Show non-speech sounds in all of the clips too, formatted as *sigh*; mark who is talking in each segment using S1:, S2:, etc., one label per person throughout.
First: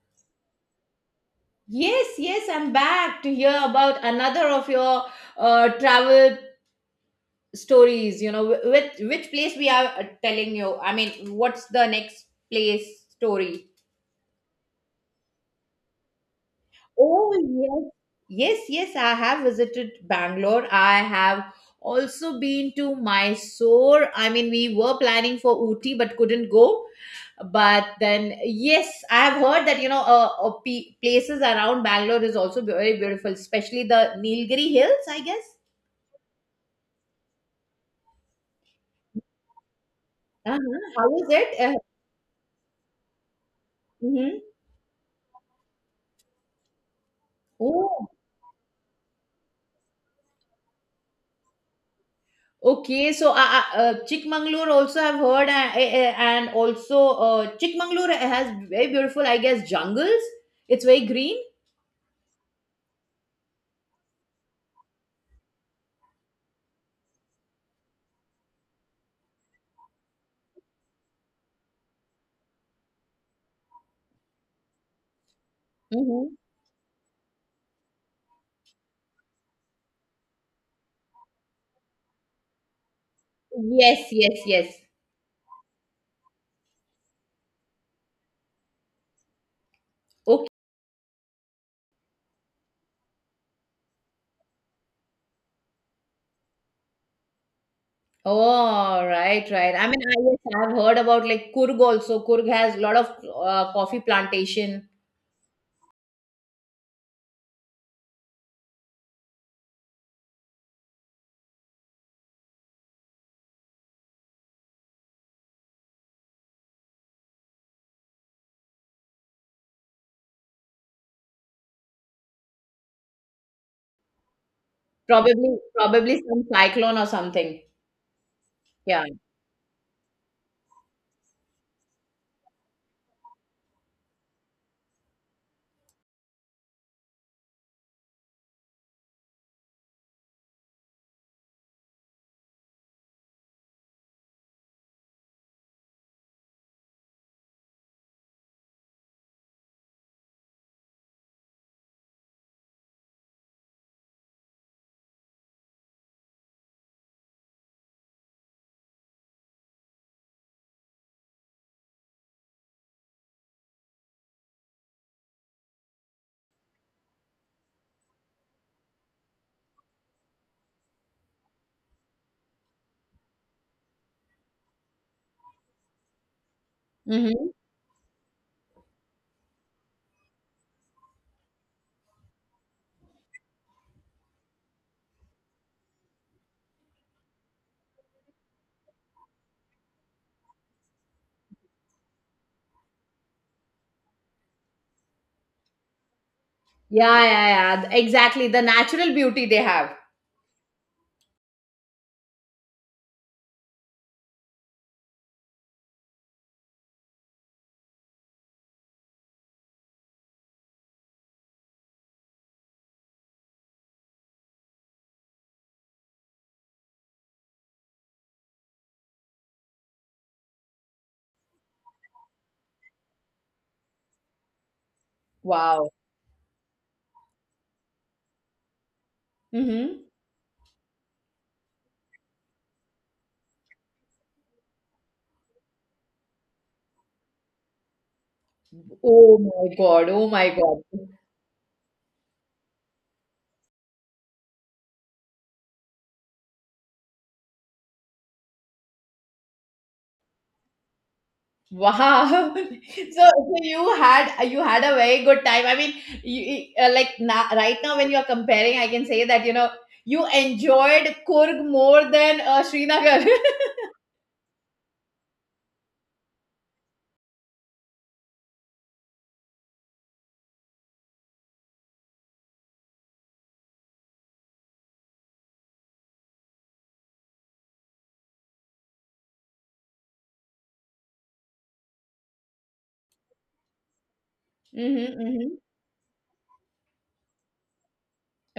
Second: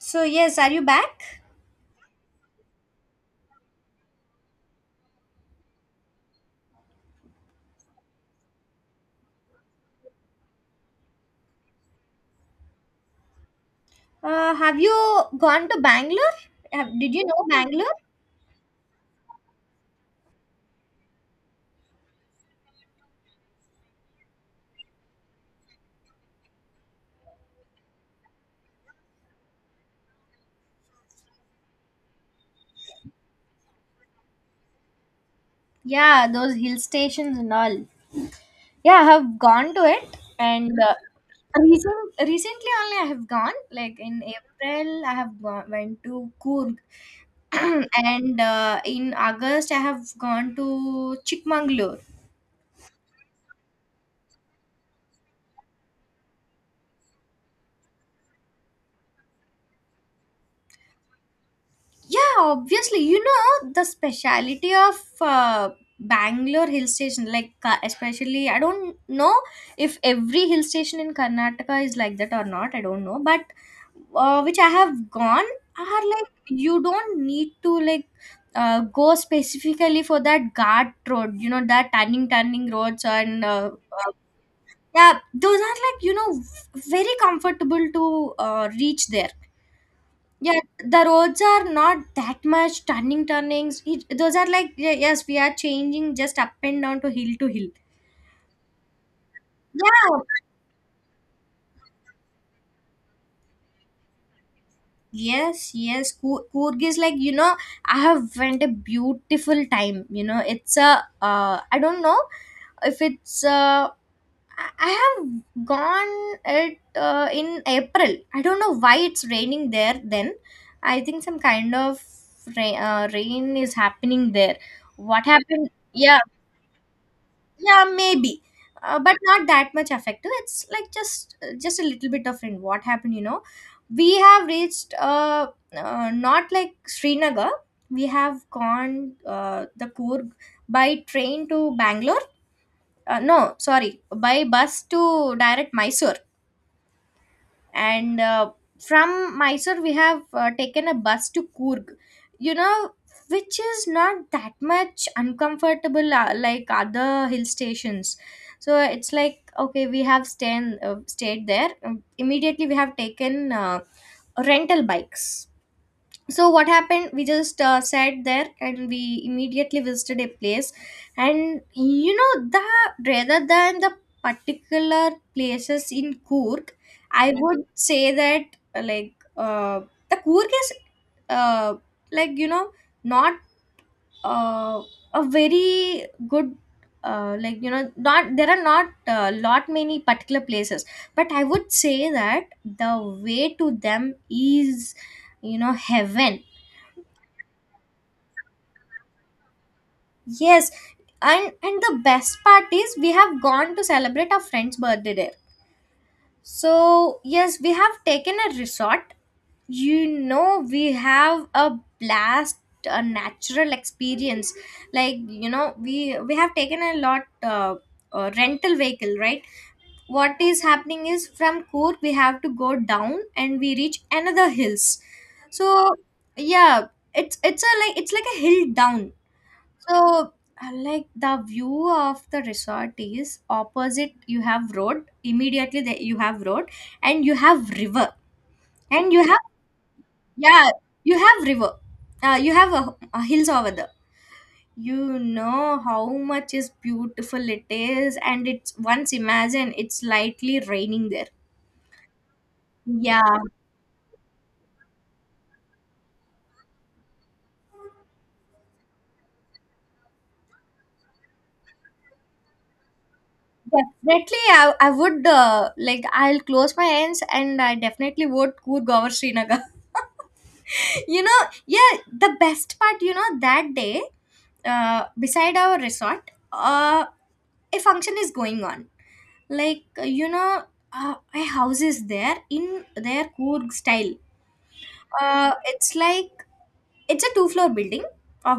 S1: So yes, are you back?
S2: Yes, yes, I'm back to hear about another of your travel stories. You know, which place we are telling you? I mean, what's the next place story?
S1: Have you gone to Bangalore? Did you
S2: Oh,
S1: know
S2: yes.
S1: Bangalore?
S2: Yes, yes, I have visited Bangalore. I have also been to Mysore. I mean, we were planning for Ooty but couldn't go. But then, yes, I have heard that, you know, places around Bangalore is also very beautiful, especially the Nilgiri Hills, I guess.
S1: Yeah, those hill stations and all. Yeah, I have gone to it, and
S2: Uh-huh.
S1: uh,
S2: How is it?
S1: recent, recently only I have gone. Like in
S2: Mhm.
S1: April, I went to Coorg, *clears throat*
S2: Oh,
S1: and in August I have gone to Chikmagalur.
S2: okay. So, Chikmagalur also I've heard, and also Chikmagalur has very beautiful, I guess, jungles. It's very green.
S1: Yeah, obviously, you know the speciality of Bangalore hill station, like especially. I don't know if every hill station in Karnataka is like that or not. I don't know, but which I have gone are like
S2: Mm-hmm.
S1: you don't need to like go specifically for that guard road. You know that turning roads and
S2: Yes, yes, yes.
S1: yeah, those are like you know very comfortable to reach there.
S2: Okay.
S1: Yeah, the roads are not that much turning turnings. It, those are like yeah, yes, we are changing just up and down to hill to hill.
S2: Oh, right, right. I mean, I
S1: Yeah.
S2: yes, I've heard about like Kurg also. Kurg has a lot of coffee plantation.
S1: Yes, yes. Coorg is like you know I have went a beautiful time. You know it's a I don't know if it's I have gone it in April. I don't know why it's raining there. Then I think some kind of rain is happening there. What
S2: Probably,
S1: happened? Yeah,
S2: probably some cyclone or something.
S1: yeah, maybe,
S2: Yeah.
S1: but not that much effective, it's like just a little bit of in what happened, you know, we have reached not like Srinagar. We have gone, the Coorg, by train to Bangalore, no, sorry, by bus to direct Mysore, and from Mysore we have taken a bus to Coorg. You know, which is not that much uncomfortable, like other hill stations. So it's like okay, we have stayed there. Immediately we have taken rental bikes, so what happened, we just sat there, and we immediately visited a place, and you know, the rather than the particular places in Coorg, I, mhm,
S2: Mm-hmm.
S1: would say that like the Coorg is uh, like you know not uh, a very good, like you know, not there are not lot many particular places, but I would say that the way to them is, you know, heaven.
S2: Yeah, yeah, yeah. Exactly. The natural beauty they have.
S1: Yes, and the best part is we have gone to celebrate our friend's birthday there. So yes, we have taken a resort. You know, we have a blast, a natural experience. Like you know, we have taken a lot, rental vehicle, right? What is happening is from Coorg we have to go down and we reach another hills.
S2: Wow.
S1: So yeah, it's like a hill down.
S2: Mm-hmm.
S1: So, like, the view of the resort is opposite. You have road immediately. There you have road, and you have river, and you
S2: Oh
S1: have
S2: my God. Oh my
S1: yeah,
S2: God.
S1: you have river. You have a hills over there. You know how much is beautiful it is, and it's, once imagine, it's lightly raining there.
S2: Wow. *laughs*
S1: Yeah,
S2: So, so you had a very good time. I mean, you, like na right now when you are comparing, I can say that you know you enjoyed Kurg more than Srinagar.
S1: definitely. I would, like, I'll close my eyes and I definitely would could go over Srinagar. *laughs* You know, yeah, the best part, you know, that day, beside our resort, a function is going on, like you know, a house is there in their Coorg style.
S2: Mm-hmm, mm-hmm.
S1: It's like it's a two floor building.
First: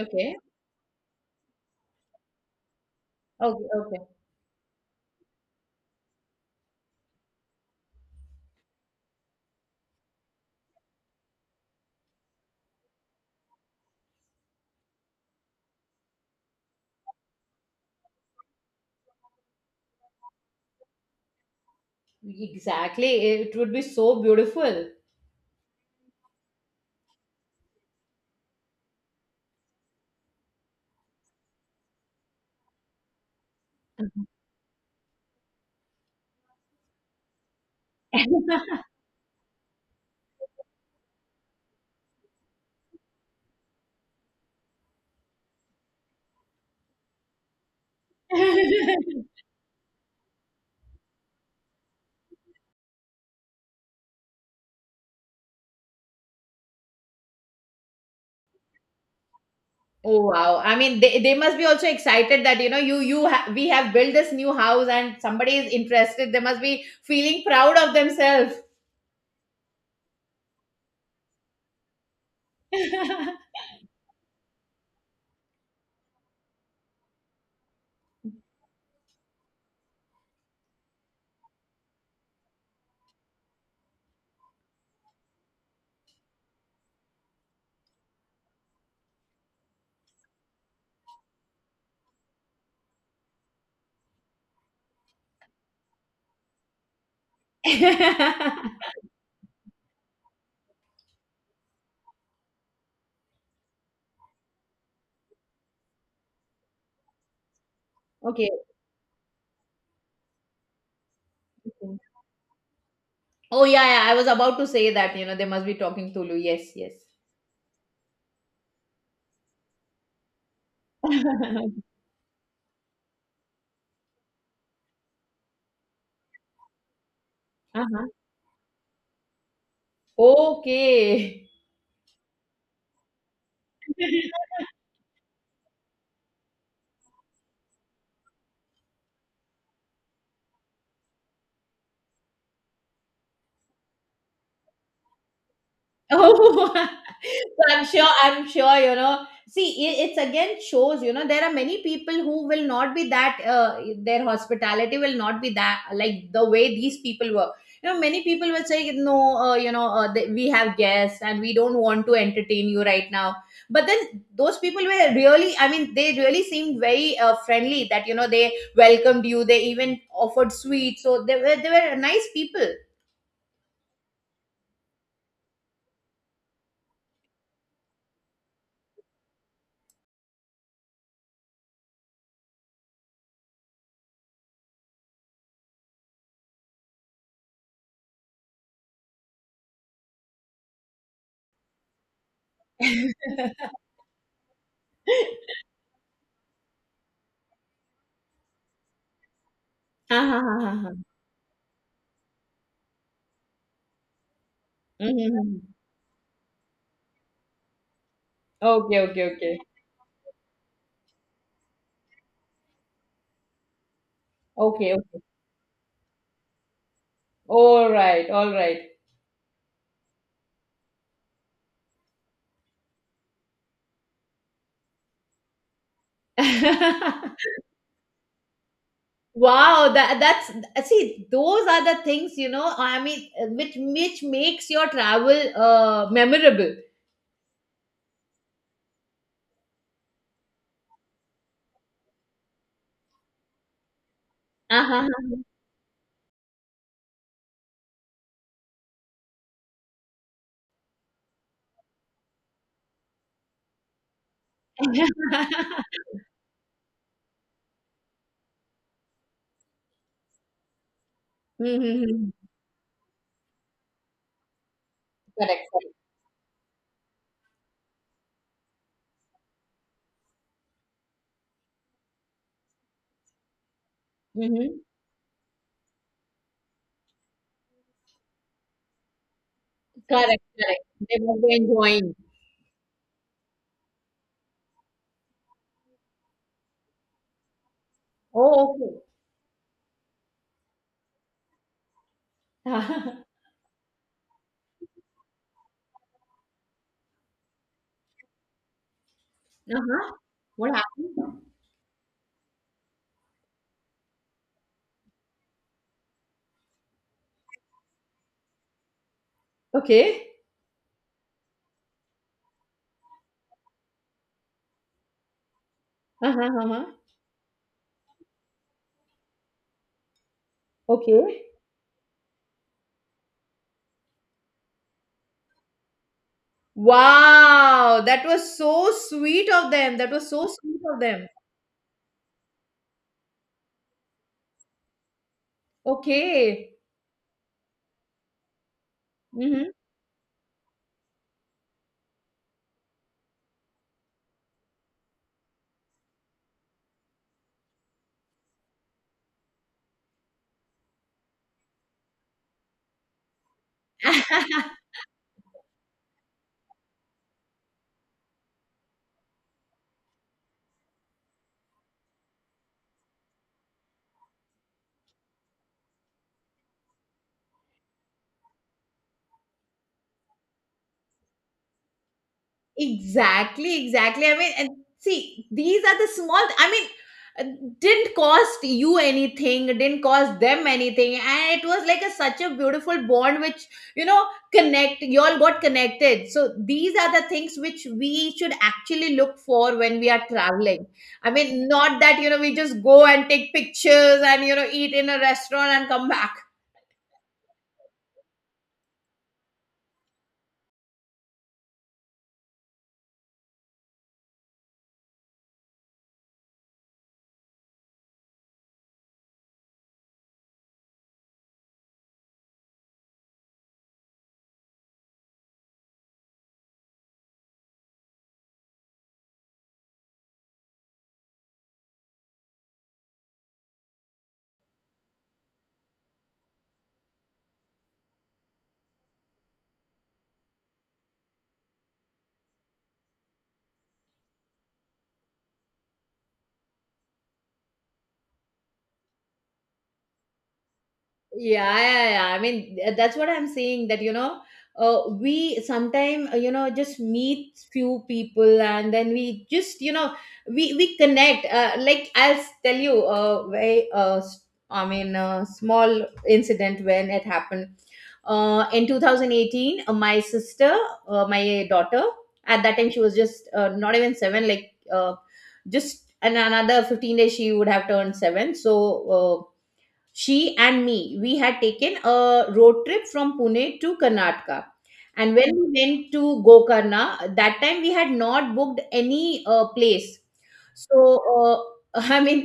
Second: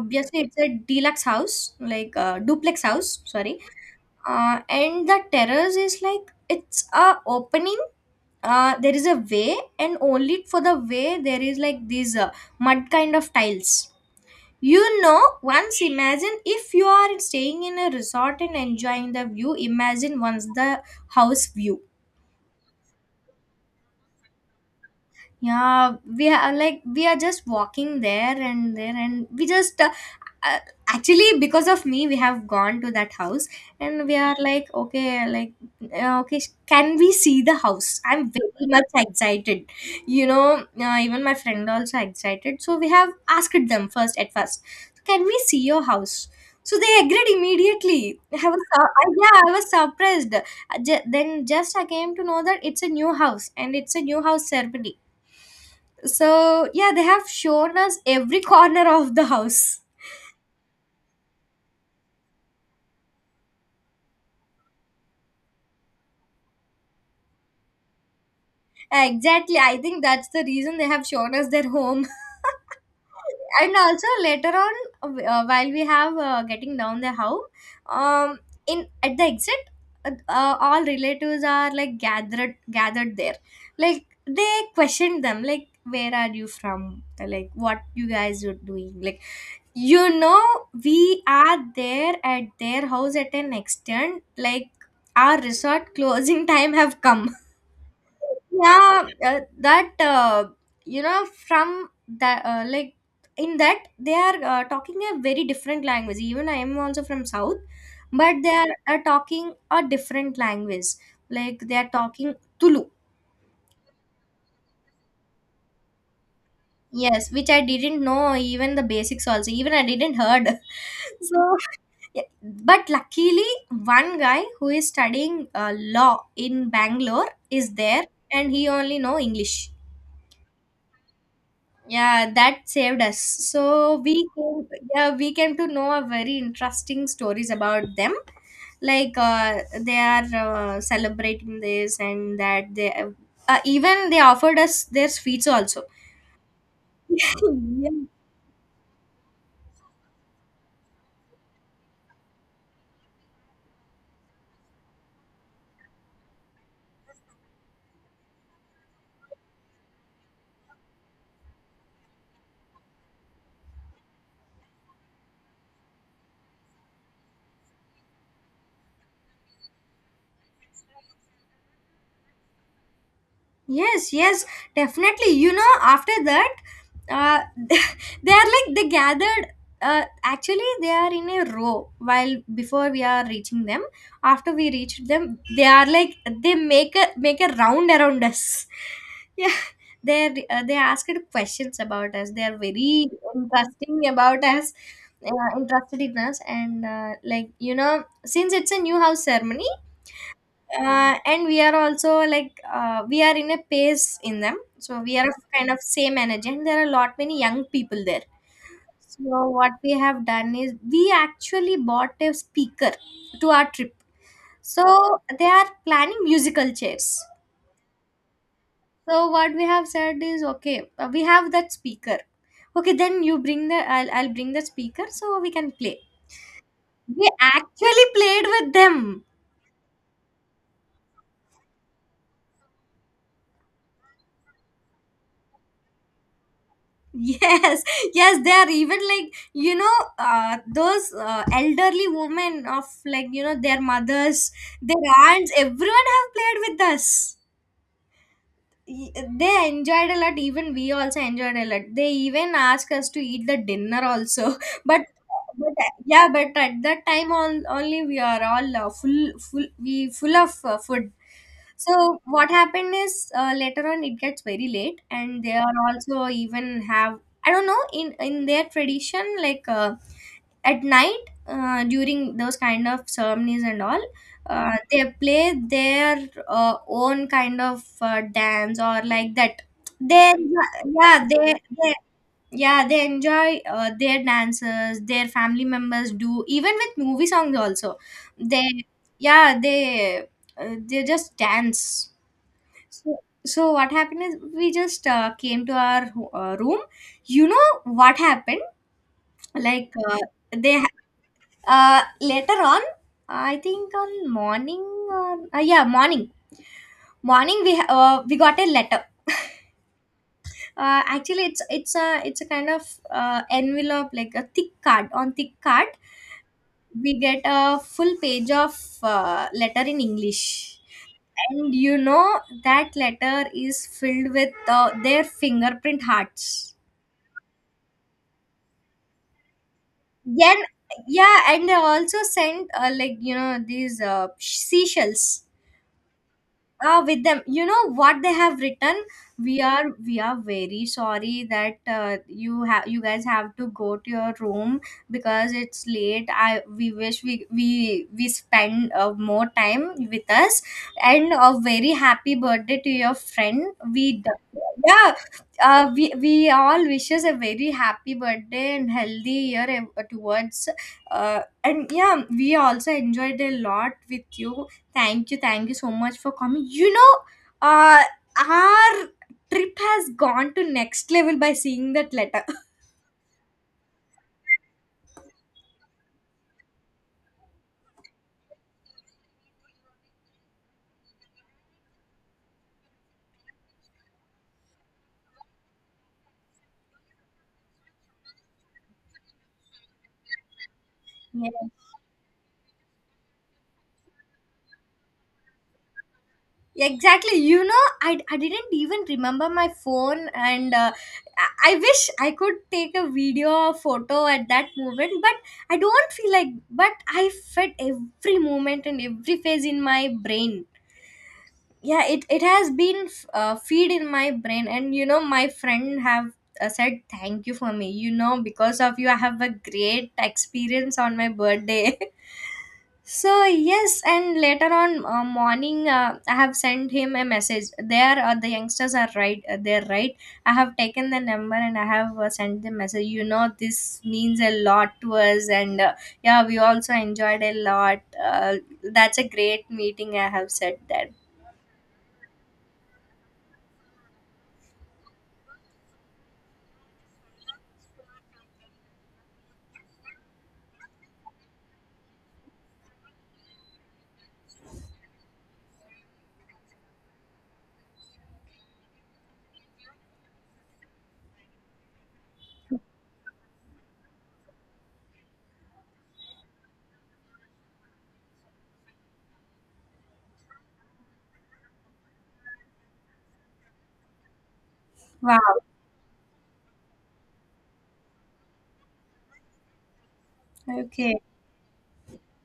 S2: Okay.
S1: it's a deluxe house, like, duplex house, sorry.
S2: Okay, okay.
S1: And the terrace is like it's a opening. There is a way, and only for the way there is like these, mud kind of tiles. You know, once imagine if you are staying in a resort and enjoying the view, imagine once the house view.
S2: Exactly. It would be so beautiful.
S1: Yeah, we are, like, we are just walking there and there, and we just, uh, actually because of me we have gone to that house, and we are like okay, like, okay, can we see the house, I'm very much excited. You know, even my friend also excited, so we have asked them first at first, can we see your house? So they agreed immediately. I was,
S2: *laughs*
S1: yeah, I was surprised. Then just I came to know that it's a new house and it's a new house ceremony. So, yeah, they have shown us every corner of the house.
S2: Oh wow. I mean they must be also excited that you know we have built this new house and somebody is interested. They must be feeling proud of themselves.
S1: Exactly. I think that's the reason they have shown us their home. *laughs* And also later on, while we have, getting down the house, um, in at the exit, all relatives are like gathered there. Like they questioned them, like, where are you from? Like, what you guys are doing? Like, you know, we are there at their house at an extent, like our resort closing *laughs* time have come.
S2: *laughs*
S1: Yeah, that, you know, from that, like, in that they are, talking a very different language. Even I am also from South, but they
S2: Okay.
S1: are, talking a different language. Like they are talking Tulu.
S2: Oh yeah, yeah. I was about to say that, you know, they must be talking Tulu. Yes, yes.
S1: Yes, which I didn't know even the basics also. Even I didn't heard. *laughs* So
S2: *laughs*
S1: yeah, but luckily one guy who is studying law in Bangalore is there,
S2: Uh-huh.
S1: and he only know English.
S2: Okay.
S1: Yeah, that saved us, so yeah, we came to know a very interesting stories about them. Like, they are, celebrating this, and that they, even they offered us their sweets also.
S2: Oh, *laughs*
S1: *laughs*
S2: so
S1: Yeah.
S2: I'm sure, you know. See, it's again shows, you know, there are many people who will not be that, their hospitality will not be that, like the way these people were. You know, many people will say, no, you know, we have guests and we don't want to entertain you right now. But then those people were really, I mean, they really seemed very friendly that, you know, they welcomed you. They even offered sweets. So they were nice people. *laughs*
S1: Yes, yes, definitely. You know, after that, uh, *laughs* they are like they gathered. Actually, they are in a row. While before we are reaching them, after we reached them, they are like they make a round around us. *laughs* Yeah, they asked questions about us. They are very interesting about us, interested in us, and, like you know, since it's a new house ceremony,
S2: Ah, ah, ah, ah, ah.
S1: and we are also like, we are in a pace in them, so
S2: Mhm,
S1: we are of kind
S2: mhm.
S1: of same energy, and there are a lot many young people there.
S2: Okay, okay,
S1: So
S2: okay.
S1: what we have done is we actually bought a speaker to our trip, so
S2: Okay, okay.
S1: they are planning musical chairs.
S2: All right, all right.
S1: So what we have said is, okay, we have that speaker, okay, then you bring the, I'll bring the speaker, so we can play. We
S2: *laughs*
S1: actually played with them.
S2: Wow, that that's, see those are the things, you know. I mean, which makes your travel memorable.
S1: Yes, *laughs* yes, they are even like you know, those, elderly women of, like you know, their mothers, their
S2: Uh-huh.
S1: aunts. Everyone have played with us. y- they enjoyed a lot, even we also enjoyed a lot. They even asked us to eat the dinner also, *laughs* but
S2: *laughs*
S1: but yeah, but at that time on only we are all, full of food. So
S2: Mhm.
S1: what happened is, later on it gets very late, and they
S2: Correct,
S1: are
S2: correct.
S1: also even have, I don't know, in their tradition, like, at night, during those kind of ceremonies and all,
S2: Hmm.
S1: they play their, own kind of, dance or like that. They,
S2: Correct, correct. They
S1: yeah
S2: must
S1: they,
S2: be
S1: they
S2: enjoying.
S1: yeah, they enjoy, their dances, their family members do, even with movie songs also.
S2: Oh,
S1: they
S2: okay.
S1: yeah they uh, they just dance.
S2: *laughs*
S1: So,
S2: Uh-huh.
S1: what happened is we just, came to our, room. You know what happened, like,
S2: What
S1: they,
S2: happened?
S1: later on, I think on morning, or, yeah, morning, we, we got a letter.
S2: Okay.
S1: Actually, it's, it's a kind of, envelope, like a thick card on thick card.
S2: Uh-huh, uh-huh.
S1: We get a full page of, letter in English.
S2: Okay.
S1: And you know that letter is filled with, their fingerprint hearts.
S2: Wow, that was so sweet of them. That was so
S1: Then,
S2: sweet of them.
S1: yeah, and they also sent, like you know, these, seashells.
S2: Okay.
S1: Ah, with them. You know what they have written? We
S2: Mhm.
S1: are we are very sorry that, you guys have to go to your room because it's late. I We wish we, spend, more time with us, and a very happy birthday to your friend.
S2: *laughs*
S1: Yeah. We all wishes a very happy birthday and healthy year towards, and yeah, we also enjoyed a lot with you. Thank you, thank you so much for coming. You know, uh, our trip has gone to next level by seeing that letter. *laughs*
S2: Exactly, exactly. I mean, and see, these are the small, I mean, uh, didn't cost you anything, didn't cost them anything. And it was like a such a beautiful bond which, you know, connect, you all got connected. So these are the things which we should actually look for when we are traveling. I
S1: Yeah.
S2: mean, not that, you know, we just go and take pictures and, you know, eat in a restaurant and come back.
S1: Exactly. You know, I didn't even remember my phone, and, I wish I could take a video or photo at that moment, but I don't feel like. But I felt every moment and every phase in my brain. Yeah, it has been, feed in my brain, and you know my friend have, said thank you for me, you know, because of you I have a great experience on my birthday. *laughs* So yes, and later on, morning, I have sent him a message there, the youngsters are right, they're right. I have taken the number, and I have, sent the message, you know, this means a lot to us, and, yeah, we also enjoyed a lot, that's a great meeting, I have said that.
S2: Yeah, yeah, yeah. I mean, that's what I'm saying, that you know, we sometimes, you know, just meet few people and then we just, you know, we connect, like I'll tell you, I mean a small incident when it happened, in 2018, my sister, my daughter at that time, she was just, not even 7, just an another 15 days she would have turned 7. So uh, she and me, we had taken a road trip from Pune to Karnataka. And
S1: Wow.
S2: when we went to Gokarna, that time we had not booked any place. So
S1: Okay.
S2: *laughs* I mean,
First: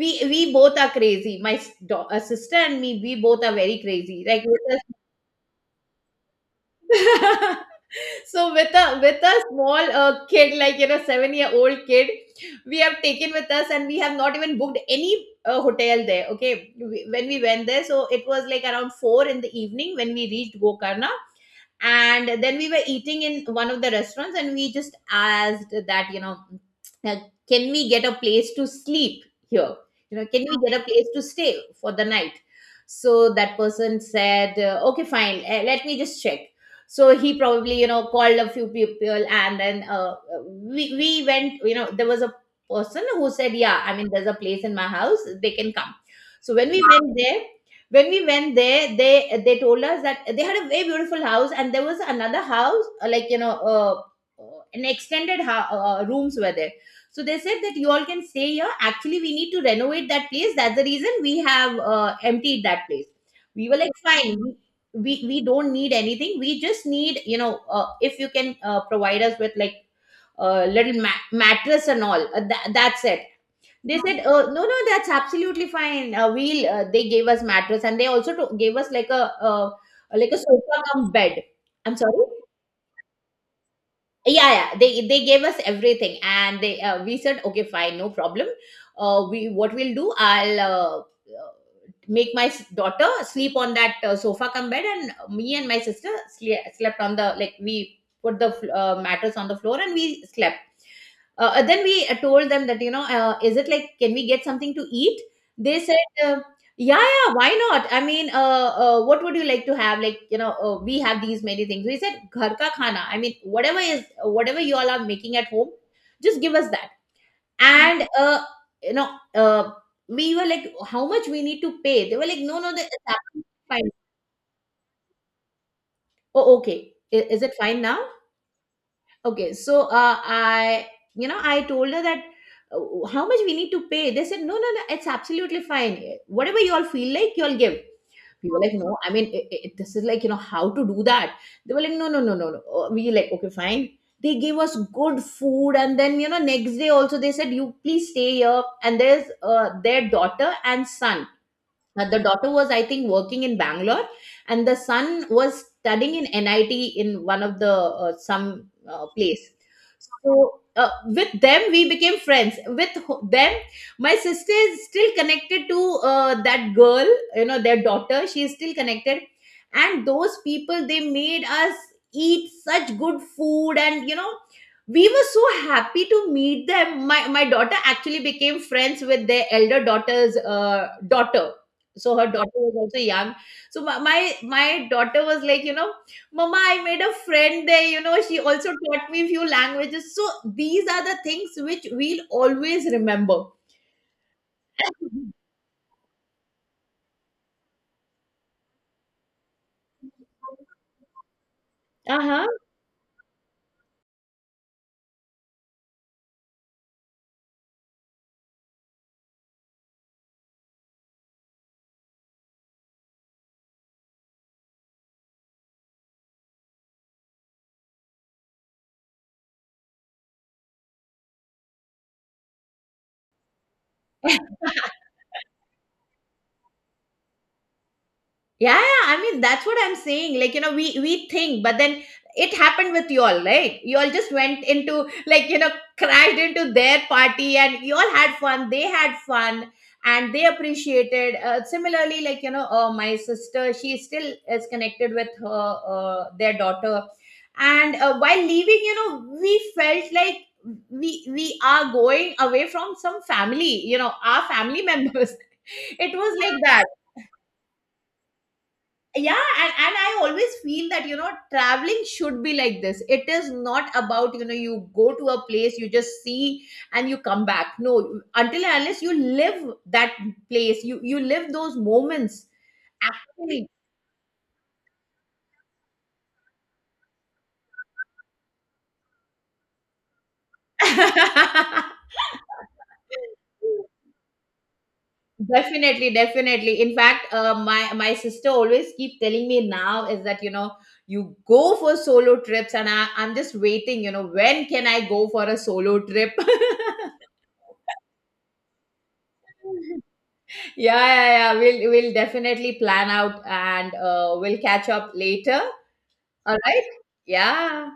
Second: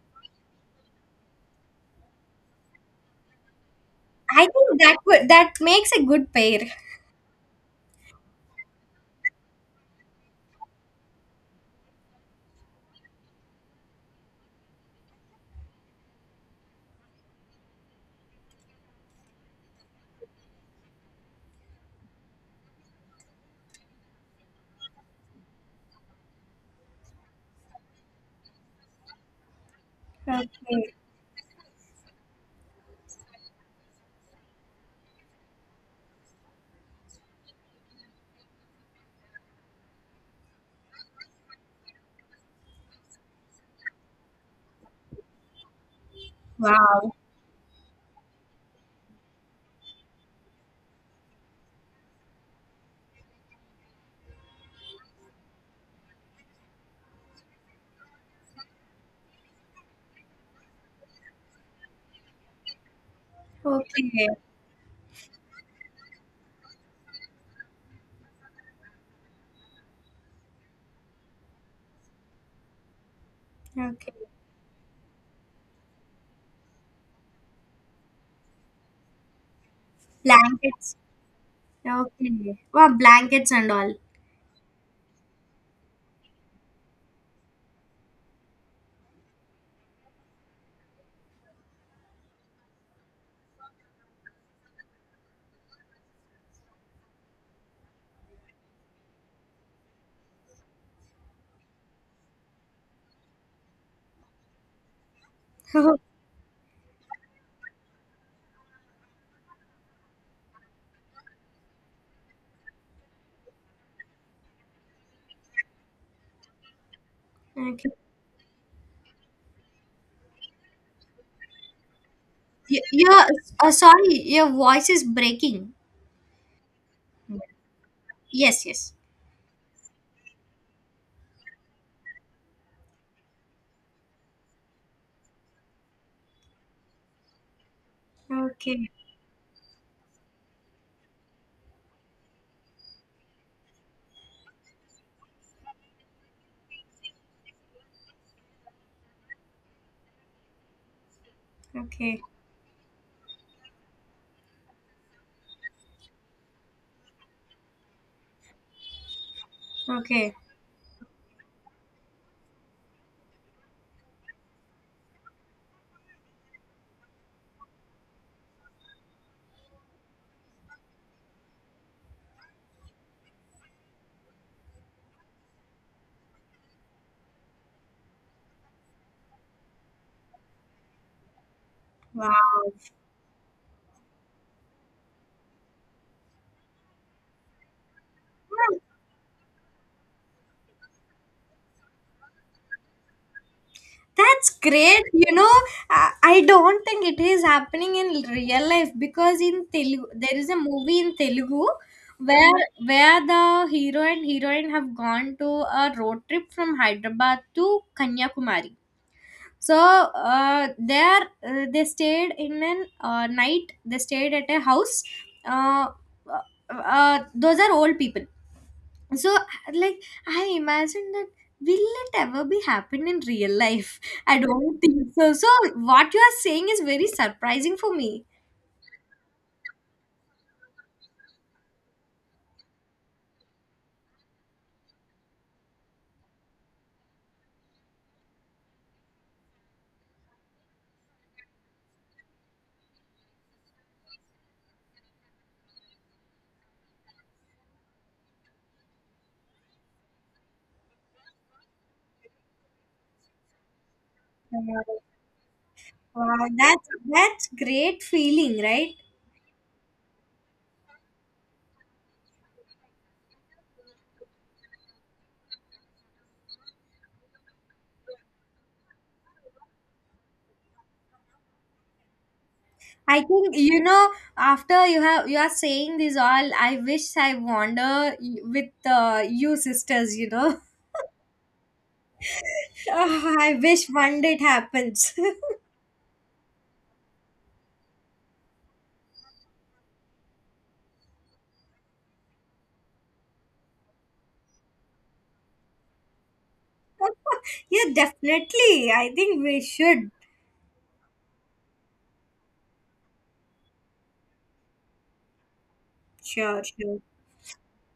S2: we both are crazy. My sister and me, we both are very crazy
S1: I
S2: like
S1: think
S2: with
S1: that would, that makes a good pair.
S2: us. *laughs* So with a small kid, like you know, 7 year old kid, we have taken with us and we have not even booked any hotel there. Okay, when we went there, so it was like around four in the evening when we reached Gokarna. And then we were eating in one of the restaurants and we just asked that, you know, uh, can we get a place to sleep here? You know, can we get a
S1: Okay.
S2: place to stay for the night? So that person said, okay, fine, let me just check. So he probably, you know, called a few people and then, we went, you know, there was a person who said, yeah, I mean, there's a place in my house, they can come. So when we
S1: Wow.
S2: went there, when we went there, they told us that they had a very beautiful house and there was another house, an extended rooms were there. So they said that you all can stay here, actually we need to renovate that place, that's the reason we have emptied that place. We were like,
S1: Okay.
S2: fine, we don't need anything, we just need, you know, if you can provide us with like a little mattress and all, that's it. They
S1: Okay.
S2: said, no, no, that's absolutely fine. They gave us mattress and they also gave us like a sofa
S1: Blankets.
S2: cum bed. I'm sorry.
S1: Okay. Wow, blankets and all.
S2: Yeah, yeah. They gave us everything and they, we said, okay, fine, no problem. What we'll do, uh, make my daughter sleep on that sofa cum bed, and me and my sister slept on the, like we put the mattress on the floor and we slept. And then we told them that, you know, is it like, can we get something to eat? They said,
S1: *laughs*
S2: yeah, yeah, why not? I mean, what would you like to have? Like, you know, we have these many things. We said, ghar ka khana. I mean, whatever is, whatever you all are making at home, just give us that.
S1: Okay.
S2: And, you know, uh, we were like, how much we need to pay? They were like, no, no, the, it's
S1: Your,
S2: absolutely fine.
S1: sorry, your voice is breaking.
S2: Oh, okay. I- Is it fine now?
S1: Yes, yes.
S2: Okay, so you know, I told her that, how much we need to pay. They said, no, no, no, it's absolutely fine. Whatever you all feel like, you all give. We were like,
S1: Okay.
S2: no, I mean, it, this is like, you know, how to do that. They were like, no, no, no, no, no. We like, okay, fine. They gave us good food, and then you know, next day also they said, you please stay here. And there's their daughter and son,
S1: Okay.
S2: the daughter was, I think, working in Bangalore, and the son was studying in NIT in one of the some place.
S1: Okay.
S2: So with them, we became friends. With them, my sister is still connected to that girl. You know, their daughter. She is still connected, and those people they made us eat such good food, and you know. We were so happy to meet them. My daughter actually became friends with their elder daughter's daughter, so her
S1: Wow.
S2: daughter was also young. So my daughter was like, you know, mama, I made a friend there, you know, she also taught me few languages. So these are the things which we'll always remember.
S1: That's great. You know, I don't think it is happening in real life, because in Telugu there is a movie in Telugu
S2: Uh-huh.
S1: where, the hero and heroine have gone to a road trip from Hyderabad to Kanyakumari. So, uh, there, they stayed in an, night. They stayed at a house. Uh, uh, uh, those are old people. So, like, I imagine that, will it ever be happen in real life? I don't think so. What you are saying is very surprising for me.
S2: Yeah, yeah, yeah. I mean, that's what I'm saying. Like, you know, we think, but then it happened with you all, right? You all just went into like, you know, crashed into their party, and you all had fun. They had fun, and they appreciated. Similarly, like you know, my sister, she still is connected with her their daughter, and while leaving, you know, we felt like we are going away from some family, you know, our family
S1: Wow,
S2: members. *laughs* It was
S1: wow,
S2: like that.
S1: that's great feeling, right?
S2: Yeah, and I always feel that you know traveling should be like this. It is not about, you know, you go to a place, you just see and you come back. No, until and unless you live that place, you live those moments
S1: I think,
S2: actually.
S1: you know, after you are saying this all, I wish I wander, with, you sisters. You know,
S2: *laughs*
S1: *laughs* ah, I wish one day it happens.
S2: Definitely, definitely. In fact, my my sister always keep telling me now is that, you know, you go for solo trips, and I'm just waiting. You know, when can I go for a solo trip? *laughs*
S1: *laughs* Yeah, definitely. I think we should.
S2: Yeah, yeah, yeah. We'll definitely plan out and we'll catch up later. All
S1: Sure,
S2: right.
S1: sure.
S2: Yeah.